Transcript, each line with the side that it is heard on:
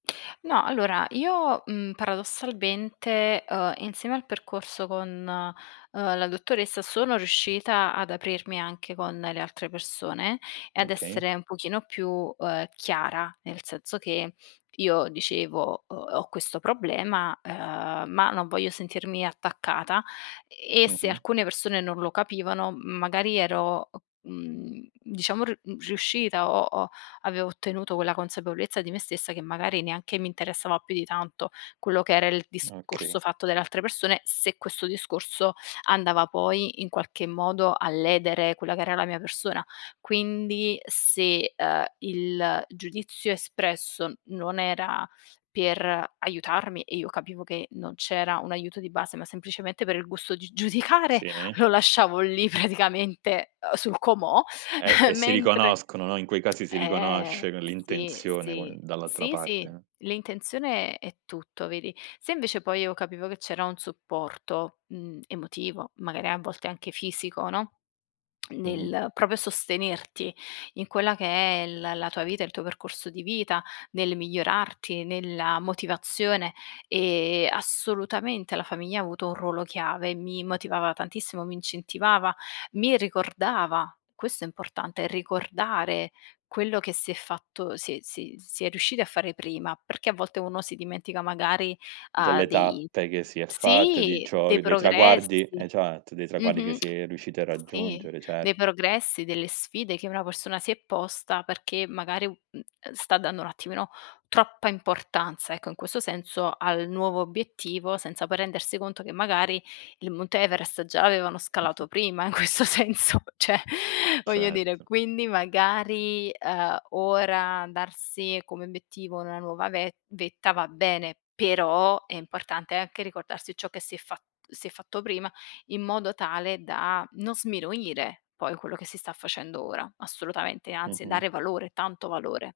left: No, allora io, mhmm, paradossalmente, uhm, insieme al percorso con, uhm, la dottoressa sono riuscita ad aprirmi anche con le altre persone e ad
right: Okay.
left: essere un pochino più, uhm, chiara. Nel senso che io dicevo, uhm, ho questo problema, ehm, ma non voglio sentirmi attaccata e se
right: Mh-mh
left: alcune persone non lo capivano magari ero, mhmm, diciamo r mhmm, riuscita o o avevo ottenuto quella consapevolezza di me stessa che magari neanche mi interessava più di tanto quello che era il
right: Okay.
left: discorso fatto dalle altre persone, se questo discorso andava poi in qualche modo a ledere quella che era la mia persona. Quindi se, uhm, il giudizio espresso non era per aiutarmi e io capivo che non c'era un aiuto di base, ma semplicemente per il gusto di giudicare,
right: Sì.
left: lo lasciavo lì praticamente, uhm, sul comò,
right: E e si
left: mentre
right: riconoscono, no, in quei casi si
left: ehm,
right: riconosce c
left: sì,
right: l'intenzione qu
left: sì.
right: dall'altra
left: Sì sì,
right: parte.
left: l'intenzione è tutto vedi. Se invece poi io capivo che c'era un supporto, mhmm, emotivo, magari a volte anche fisico, no,
right: Mh-mh.
left: nel proprio sostenerti in quella che è la la tua vita, il tuo percorso di vita, nel migliorarti, nella motivazione e assolutamente la famiglia ha avuto un ruolo chiave, mi motivava tantissimo, mi incentivava, mi ricordava. Questo è importante: ricordare quello che si è fatto si è si si è riusciti a fare prima, perché a volte uno si dimentica magari, ha
right: Delle
left: dei
right: tappe che si è fatto, di
left: sì,
right: ciò
left: dei
right: dei traguardi
left: progressi.
right: esatto, dei traguardi che
left: Mh-mh.
right: si è riusciti a
left: Sì,
right: raggiungere,
left: dei
right: certo.
left: progressi, delle sfide che una persona si è posta perché magari u uhm, ehm, sta dando un attimino troppa importanza ecco, in questo senso, al nuovo obiettivo, senza poi rendersi conto che magari il monte Everest già l'avevano
right: Mh-mh.
left: scalato prima in questo senso, cioè, voglio dire.
right: Certo.
left: Quindi magari, uhm, ora darsi come obiettivo una nuova ve vetta va bene, però è importante anche ricordarsi ciò che si è fa si è fatto prima, in modo tale da non sminuire poi quello che si sta facendo ora, assolutamente, e anzi, e
right: Mh-mh.
left: dare valore, tanto valore.